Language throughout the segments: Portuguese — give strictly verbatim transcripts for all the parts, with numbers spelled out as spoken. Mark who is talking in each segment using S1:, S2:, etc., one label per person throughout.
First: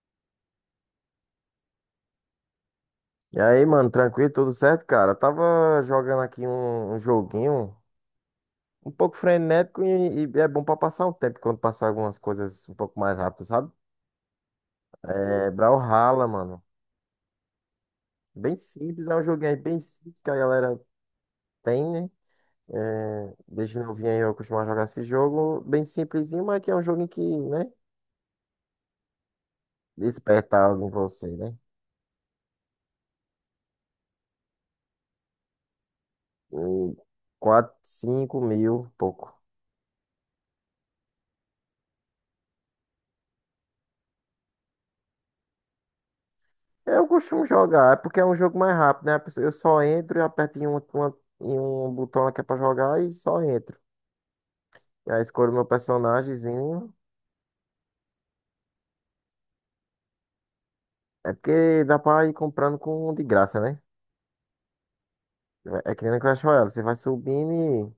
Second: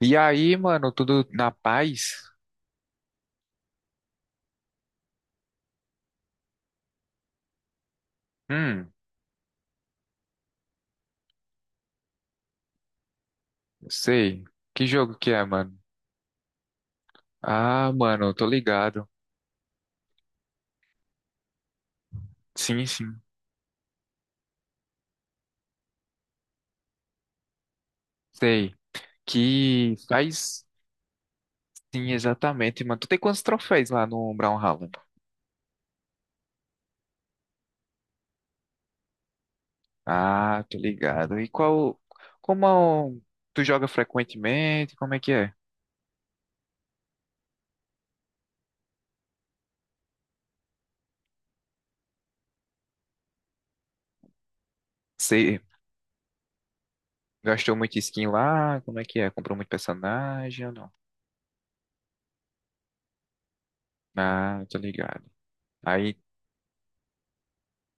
S1: E aí, mano, tudo na paz?
S2: E aí, mano, tranquilo, tudo certo, cara? Eu tava jogando aqui um, um joguinho um
S1: Hum,
S2: pouco frenético e, e é bom pra passar o tempo quando passar algumas coisas um pouco mais rápido, sabe?
S1: sei. Que jogo que é,
S2: É
S1: mano?
S2: Brawlhalla, mano.
S1: Ah, mano, eu tô
S2: Bem
S1: ligado.
S2: simples, é um joguinho aí bem simples que a galera tem, né?
S1: Sim, sim,
S2: É, desde novinho aí eu costumo jogar esse jogo, bem simplesinho, mas que é um joguinho que, né,
S1: sei. Que
S2: desperta
S1: faz.
S2: algo em você, né?
S1: Sim, exatamente, mano. Tu tem quantos troféus lá no Brawlhalla?
S2: E quatro, cinco mil, pouco.
S1: Ah, tô ligado. E qual. Como tu joga frequentemente? Como é que é?
S2: Eu costumo jogar, é porque é um jogo mais rápido, né? A pessoa- Eu só entro e aperto em um, uma- em um botão que é pra jogar e só entro. E aí escolho
S1: Você
S2: meu personagemzinho.
S1: gastou muito skin lá? Como é que é? Comprou muito personagem ou não?
S2: É porque dá pra ir comprando com de graça, né?
S1: Ah, tô ligado.
S2: É que nem
S1: Aí.
S2: no Clash Royale, você vai subindo e...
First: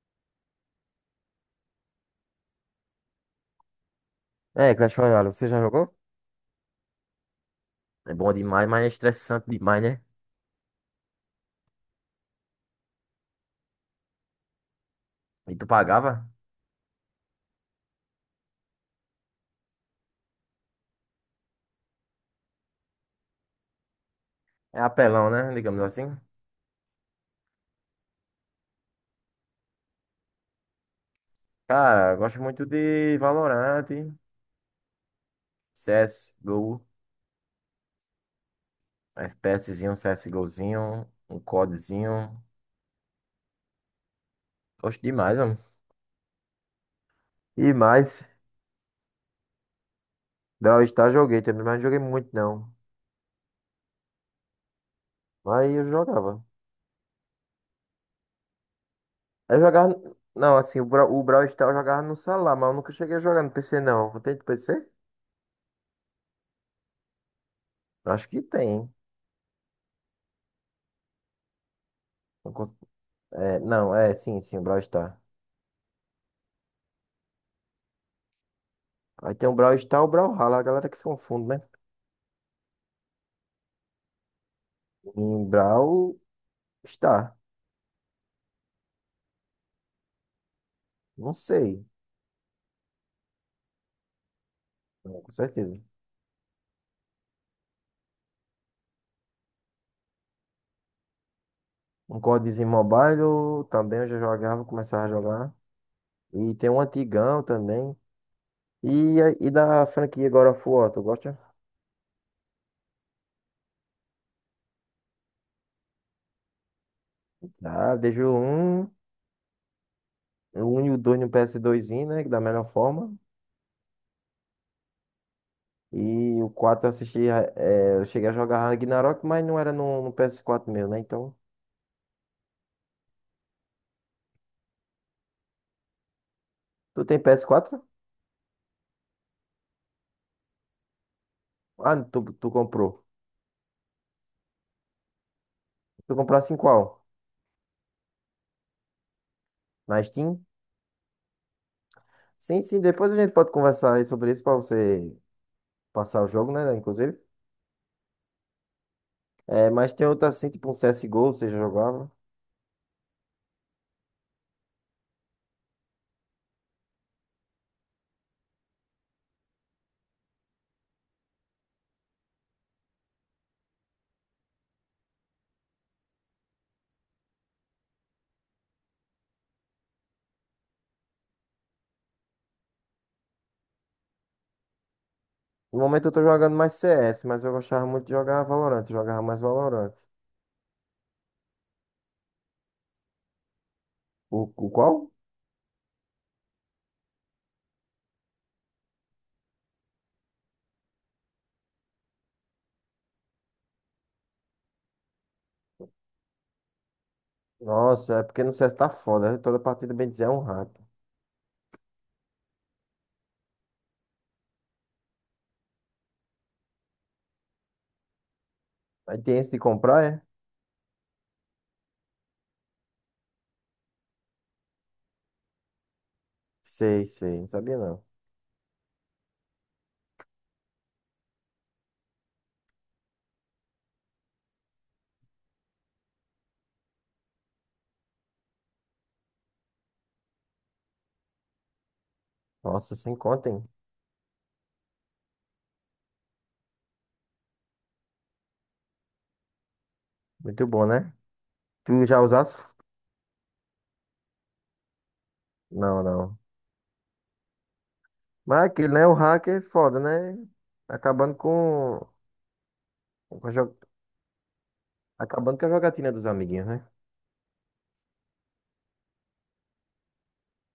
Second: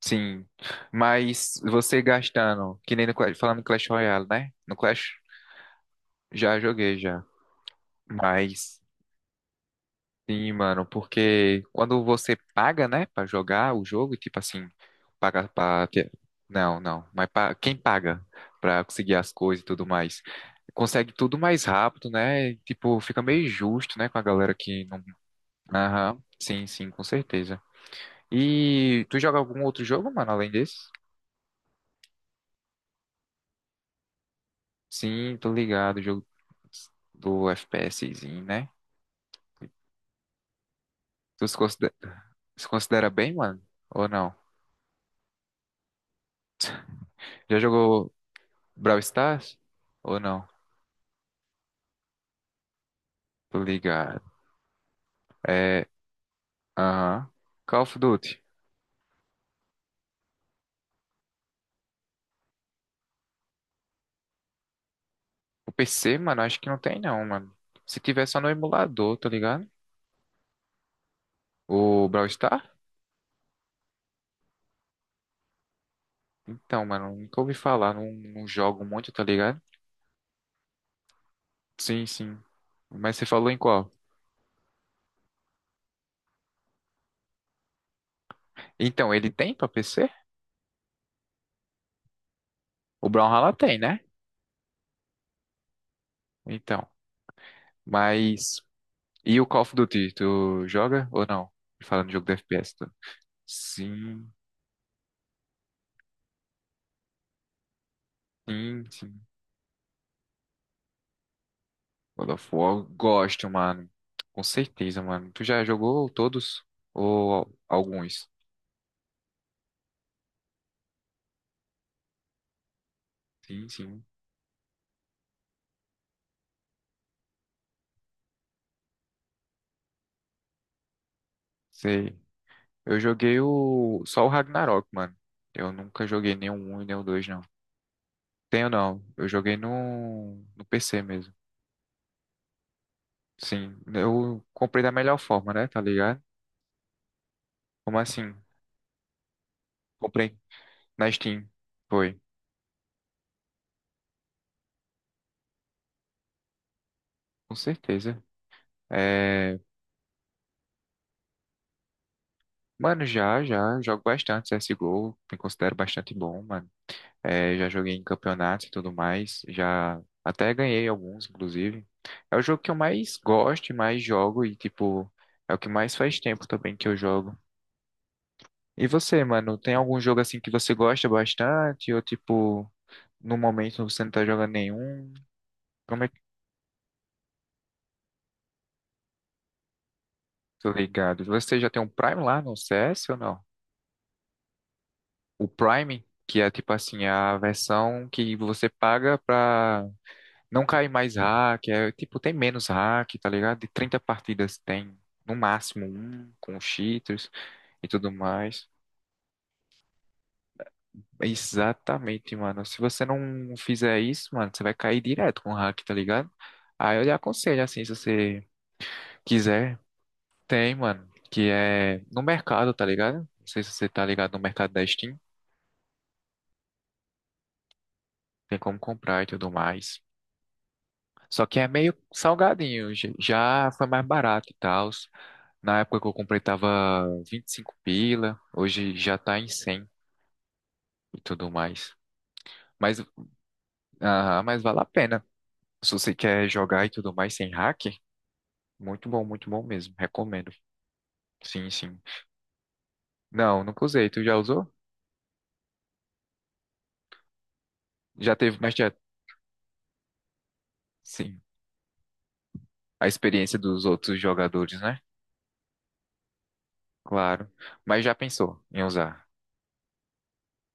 S1: Sim, mas você gastando, que nem no, Clash- falando em Clash Royale, né?
S2: É,
S1: No
S2: Clash
S1: Clash
S2: Royale, você já jogou?
S1: já joguei já,
S2: É bom demais,
S1: mas
S2: mas é estressante demais, né?
S1: sim, mano, porque quando você paga, né, pra jogar o jogo, e tipo assim, paga
S2: E tu
S1: pra ter.
S2: pagava?
S1: Não, não, mas pa- quem paga pra conseguir as coisas e tudo mais, consegue tudo mais rápido, né? Tipo, fica meio justo, né, com a galera
S2: É
S1: que não.
S2: apelão, né? Digamos assim.
S1: Aham, sim, sim, com certeza. E tu joga algum outro jogo, mano, além desse?
S2: Cara, eu gosto muito de Valorant,
S1: Sim, tô ligado, jogo
S2: C S, Go,
S1: do FPSzinho, né?
S2: FPSzinho, CSGOzinho, um
S1: Tu se considera,
S2: CODzinho.
S1: se considera bem, mano? Ou não?
S2: Gosto demais, mano.
S1: Já
S2: E
S1: jogou
S2: mais,
S1: Brawl Stars? Ou não?
S2: Brawl Stars joguei também, mas não joguei muito não.
S1: Tô ligado.
S2: Mas eu
S1: É,
S2: jogava.
S1: aham. Call of Duty.
S2: Eu jogava. Não, assim, o Bra- o Brawl Stars eu jogava no celular, mas eu nunca cheguei a jogar no P C não. Tem de P C?
S1: O P C, mano, acho que não tem não, mano. Se tiver
S2: Acho
S1: só
S2: que
S1: no
S2: tem. Hein?
S1: emulador, tá ligado? O Brawl
S2: Não
S1: Stars?
S2: cons- É, não, é, sim, sim, o Brawl Stars.
S1: Então, mano, nunca ouvi falar, não, não jogo muito, tá
S2: Aí tem o
S1: ligado?
S2: Brawl Stars e o Brawlhalla, a galera que se confunde, né?
S1: Sim, sim. Mas você falou em qual?
S2: Em Brawl Stars.
S1: Então, ele tem pra P C?
S2: Não sei,
S1: O Brawlhalla tem, né?
S2: não, com certeza.
S1: Então, mas. E o Call of Duty, tu joga ou não? Falando de
S2: Um
S1: jogo de
S2: CODzinho
S1: F P S, tu-.
S2: mobile eu também eu já
S1: Sim,
S2: jogava, começava a jogar. E tem um antigão também.
S1: sim, sim.
S2: E, a- e da franquia God of War, tu gosta?
S1: God of War, gosto, mano. Com certeza, mano. Tu já jogou todos? Ou
S2: Ah, deixo
S1: alguns?
S2: o um, o um e o dois no P S doisinho, né, que da melhor forma.
S1: Sim, sim.
S2: E o quatro eu assisti. É, eu cheguei a jogar Ragnarok, mas não era no, no P S quatro meu, né? Então.
S1: Sei. Eu joguei o só o Ragnarok, mano. Eu nunca joguei nem o um e nem o
S2: Tu tem
S1: dois, não.
S2: P S quatro?
S1: Tenho não. Eu joguei no no P C mesmo.
S2: Ah, tu, tu comprou.
S1: Sim. Eu comprei da melhor forma, né? Tá
S2: Tu
S1: ligado?
S2: comprasse em qual?
S1: Como assim?
S2: Na
S1: Comprei
S2: Steam?
S1: na Steam. Foi.
S2: Sim, sim, depois a gente pode conversar aí sobre isso pra você passar o jogo, né? Inclusive.
S1: Com certeza. É...
S2: É, mas tem outra assim, tipo um C S G O, você já jogava.
S1: Mano, já, já, jogo bastante C S G O, me considero bastante bom, mano. É, já joguei em campeonatos e tudo mais, já até ganhei alguns, inclusive. É o jogo que eu mais gosto, e mais jogo e, tipo, é o que mais faz tempo também que eu jogo. E você, mano, tem algum jogo assim que você gosta bastante ou, tipo, no momento você não tá jogando nenhum?
S2: No
S1: Como
S2: momento
S1: é
S2: eu
S1: que
S2: tô jogando mais C S, mas eu gostava muito de jogar Valorant, eu jogava mais Valorant.
S1: tô ligado? Você já tem um Prime lá no C S ou não?
S2: O, o qual?
S1: O Prime, que é, tipo assim, a versão que você paga pra. Não cai mais hack, é, tipo, tem menos hack, tá ligado? De trinta partidas tem no máximo um com os cheaters e tudo
S2: Nossa, é porque no
S1: mais.
S2: C S tá foda, né? Toda partida, bem dizer, é um rato.
S1: Exatamente, mano. Se você não fizer isso, mano, você vai cair direto com o hack, tá ligado? Aí eu lhe aconselho, assim, se você
S2: Aí tem esse de
S1: quiser,
S2: comprar, é?
S1: tem, mano, que é no mercado, tá ligado? Não sei se você tá ligado no mercado da Steam,
S2: Sei, sei. Não sabia não.
S1: tem como comprar e tudo mais. Só que é meio salgadinho. j- Já foi mais barato e tal. Na época que eu comprei tava vinte e cinco pila. Hoje já tá em cem e tudo mais.
S2: Nossa,
S1: Mas,
S2: sem conta, hein?
S1: ah, mas vale a pena. Se você quer jogar e tudo mais sem hack, muito bom, muito bom mesmo. Recomendo.
S2: Muito bom, né?
S1: Sim, sim.
S2: Tu já usasse?
S1: Não, nunca usei. Tu já usou?
S2: Não, não.
S1: Já teve,
S2: Mas é
S1: mas já,
S2: aquilo, né? O hacker é foda, né? Acabando
S1: sim.
S2: com...
S1: A
S2: com a
S1: experiência
S2: jo-
S1: dos outros jogadores, né?
S2: Acabando com a jogatina dos amiguinhos, né?
S1: Claro. Mas já pensou em usar?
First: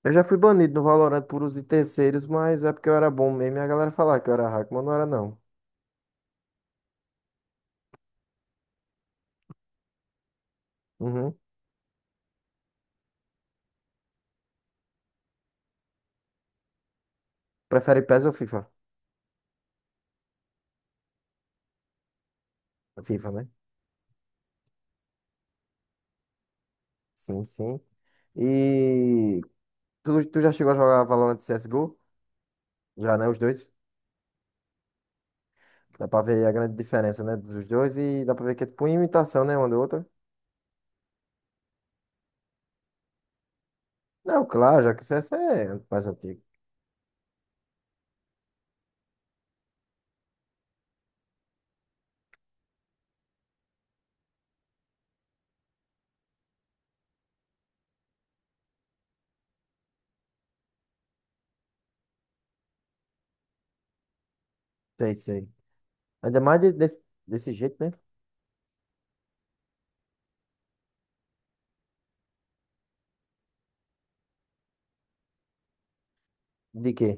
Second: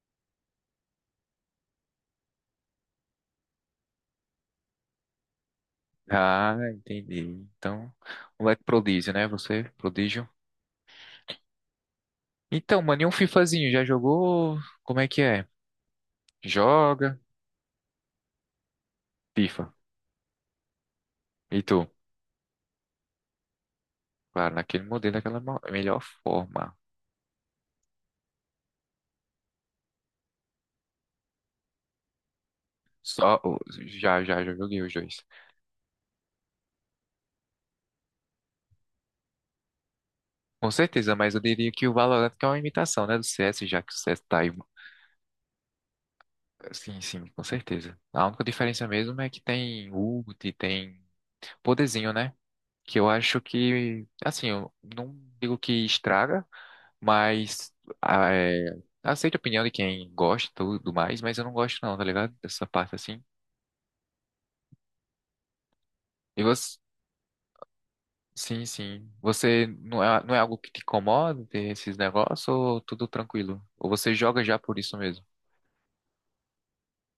S2: Eu já fui banido no Valorant por uso de terceiros, mas é porque eu era bom mesmo e a galera falava que eu era hacker, mas não era não.
S1: Ah, entendi. Então, moleque prodígio, né? Você, prodígio.
S2: Uhum.
S1: Então, mano, e um FIFAzinho? Já jogou? Como é que é? Joga?
S2: Prefere PES ou FIFA?
S1: FIFA. E tu?
S2: FIFA, né?
S1: Claro, naquele modelo, daquela mo- melhor forma.
S2: Sim, sim. E tu, tu já chegou a jogar Valorant C S G O? Já, né? Os
S1: Só, o-
S2: dois.
S1: já, já, já joguei os dois.
S2: Dá pra ver a grande diferença, né? Dos dois e dá pra ver que é tipo uma imitação, né? Uma da outra.
S1: Com certeza, mas eu diria que o Valorant que é uma imitação, né, do C S, já que o C S tá
S2: Não,
S1: aí.
S2: claro, já que o C S é mais antigo.
S1: Sim, sim, com certeza. A única diferença mesmo é que tem ult, tem poderzinho, né? Que eu acho que, assim, eu não digo que estraga, mas ah, é, aceito a opinião de quem gosta e tudo mais, mas eu não gosto não, tá ligado? Dessa parte assim.
S2: Sei, sei. Ainda
S1: E
S2: mais de-
S1: você,
S2: desse, desse jeito, né?
S1: sim, sim. Você não é, não é algo que te incomoda ter esses negócios ou tudo tranquilo? Ou você joga já por isso mesmo?
S2: De quê?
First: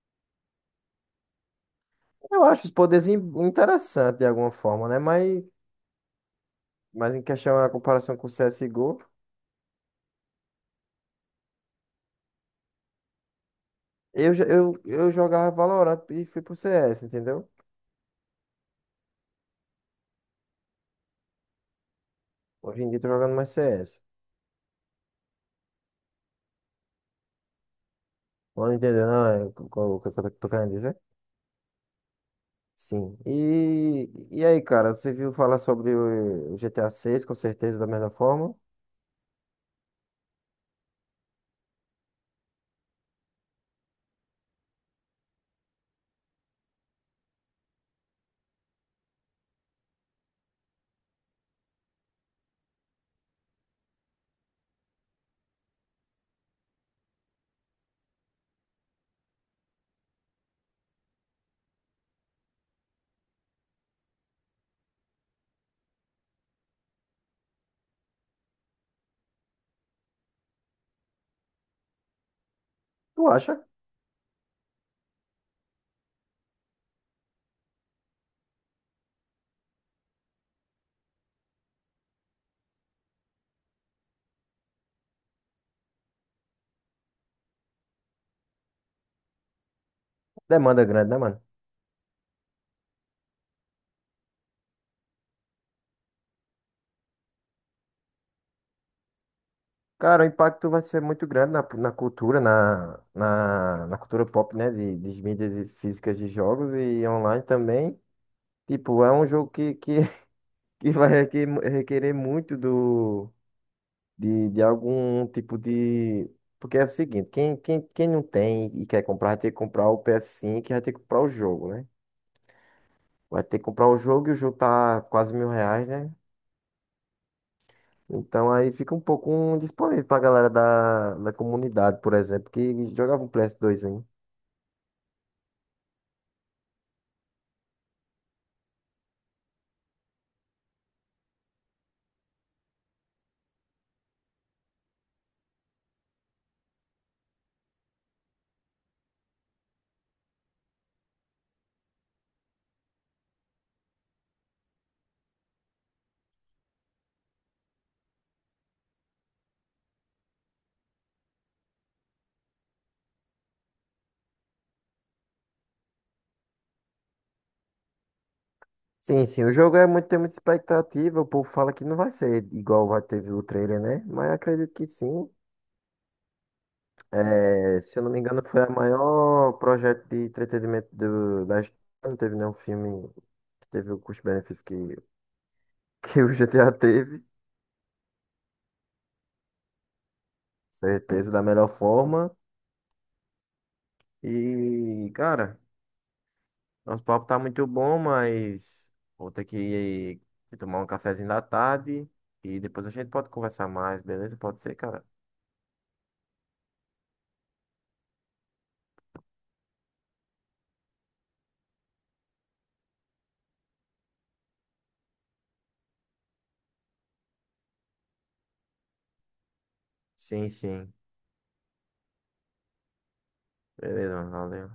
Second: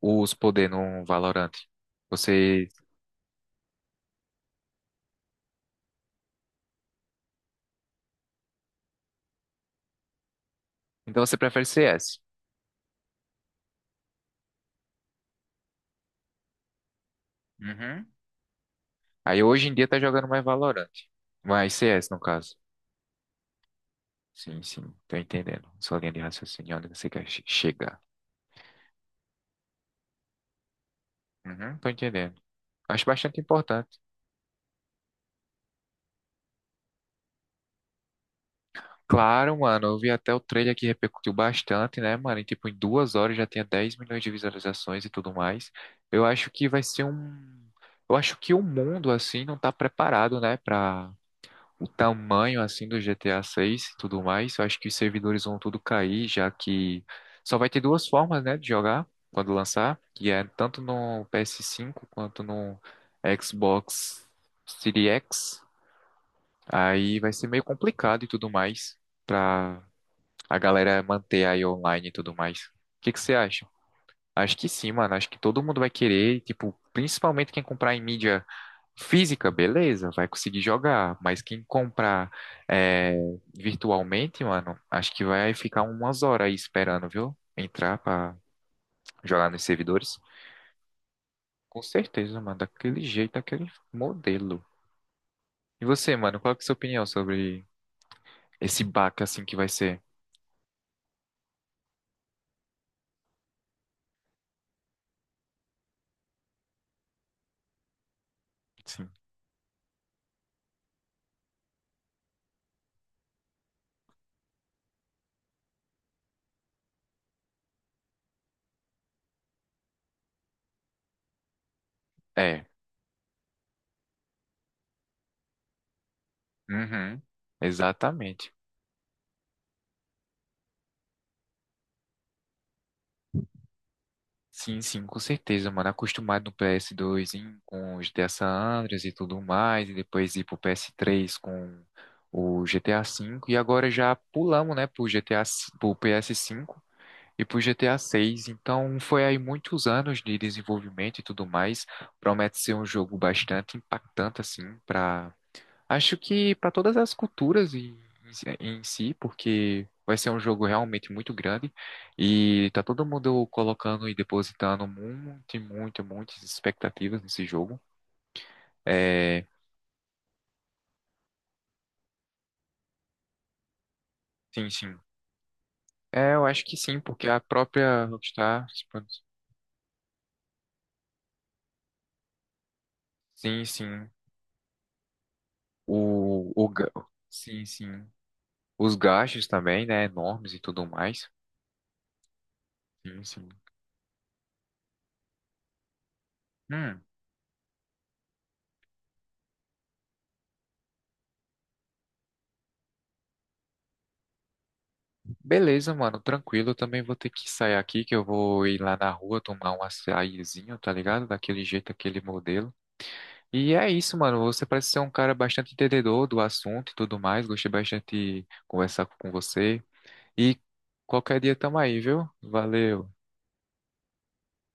S1: Os poder no Valorant.
S2: Eu acho
S1: Você,
S2: os poderes in- interessantes de alguma forma, né? Mas, mas em questão a comparação com o C S G O,
S1: então você prefere C S?
S2: eu, já- eu, eu jogava Valorant e fui pro C S, entendeu?
S1: Uhum. Aí hoje em dia tá jogando mais Valorant. Mais C S no caso.
S2: Hoje em dia eu tô jogando mais C S.
S1: Sim, sim, tô entendendo. Sua linha de raciocínio, onde você quer che- chegar.
S2: Não entendeu, não? É o que eu tô, tô querendo dizer?
S1: Uhum, tô entendendo. Acho
S2: Sim.
S1: bastante importante.
S2: E, e aí, cara, você viu falar sobre o G T A seis, com certeza, da mesma forma?
S1: Claro, mano, eu vi até o trailer que repercutiu bastante, né, mano? E, tipo, em duas horas já tinha dez milhões de visualizações e tudo mais. Eu acho que vai ser um. Eu acho que o mundo, assim, não tá preparado, né, pra o tamanho, assim, do G T A seis e tudo mais. Eu acho que os servidores vão tudo cair, já que só vai ter duas formas, né, de jogar quando lançar, que é tanto no P S cinco quanto no Xbox Series X. Aí vai ser meio complicado e tudo mais. Pra a galera manter aí online e tudo mais. O que que
S2: Tu
S1: você
S2: acha?
S1: acha? Acho que sim, mano. Acho que todo mundo vai querer, tipo, principalmente quem comprar em mídia física, beleza, vai conseguir jogar. Mas quem comprar é, virtualmente, mano, acho que vai ficar umas horas aí esperando, viu? Entrar pra jogar nos servidores.
S2: Demanda grande, né, mano?
S1: Com certeza, mano. Daquele jeito, daquele modelo. E você, mano, qual que é a sua opinião sobre esse baque assim que vai ser?
S2: Cara, o impacto vai ser muito grande na, na cultura, na, na, na cultura pop, né? De, de mídias e físicas de jogos e online também. Tipo,
S1: Sim.
S2: é um jogo que, que, que vai requer- requerer muito do, de, de algum tipo de. Porque é o seguinte, quem, quem, quem não tem e quer comprar, vai ter que comprar o ps cinco e vai ter que comprar o jogo, né?
S1: É.
S2: Vai ter que comprar o jogo e o jogo tá quase mil reais, né?
S1: Uhum. Exatamente.
S2: Então aí fica um pouco indisponível pra galera da, da comunidade, por exemplo, que jogava um ps dois ainda.
S1: Sim, sim, com certeza, mano. Acostumado no P S dois em- com os G T A San Andreas e tudo mais, e depois ir pro P S três com o G T A cinco, e agora já pulamos, né, pro G T A, s- pro P S cinco e pro G T A seis. Então foi aí muitos anos de desenvolvimento e tudo mais. Promete ser um jogo bastante impactante, assim, para. Acho que para todas as culturas em, em si, si, porque vai ser um jogo realmente muito grande e tá todo mundo colocando e depositando muito, muito, muitas expectativas nesse jogo.
S2: Sim, sim,
S1: É,
S2: o jogo é muito, tem muita expectativa. O povo fala que não vai ser igual vai teve o trailer, né? Mas
S1: sim,
S2: acredito que
S1: sim.
S2: sim.
S1: É, eu acho que sim, porque a
S2: É, se eu
S1: própria
S2: não me engano, foi
S1: Rockstar,
S2: o
S1: tipo,
S2: maior projeto de entretenimento do, da história. Não teve nenhum filme
S1: sim,
S2: que teve o
S1: sim,
S2: custo-benefício que, que o
S1: o, o,
S2: G T A
S1: ga-
S2: teve.
S1: sim, sim, os gastos também, né, enormes e tudo mais.
S2: Certeza, da melhor forma.
S1: Sim, sim.
S2: E, cara. Nosso
S1: Hum.
S2: papo tá muito bom, mas vou ter que que tomar um cafezinho da tarde e depois a gente pode conversar mais, beleza? Pode ser, cara?
S1: Beleza, mano, tranquilo. Eu também vou ter que sair aqui, que eu vou ir lá na rua tomar um açaizinho, tá ligado? Daquele jeito, aquele modelo. E é isso, mano. Você parece ser um cara bastante entendedor do assunto e tudo mais. Gostei bastante de conversar com você.
S2: Sim,
S1: E
S2: sim.
S1: qualquer dia tamo aí, viu? Valeu.
S2: Beleza, mano, valeu.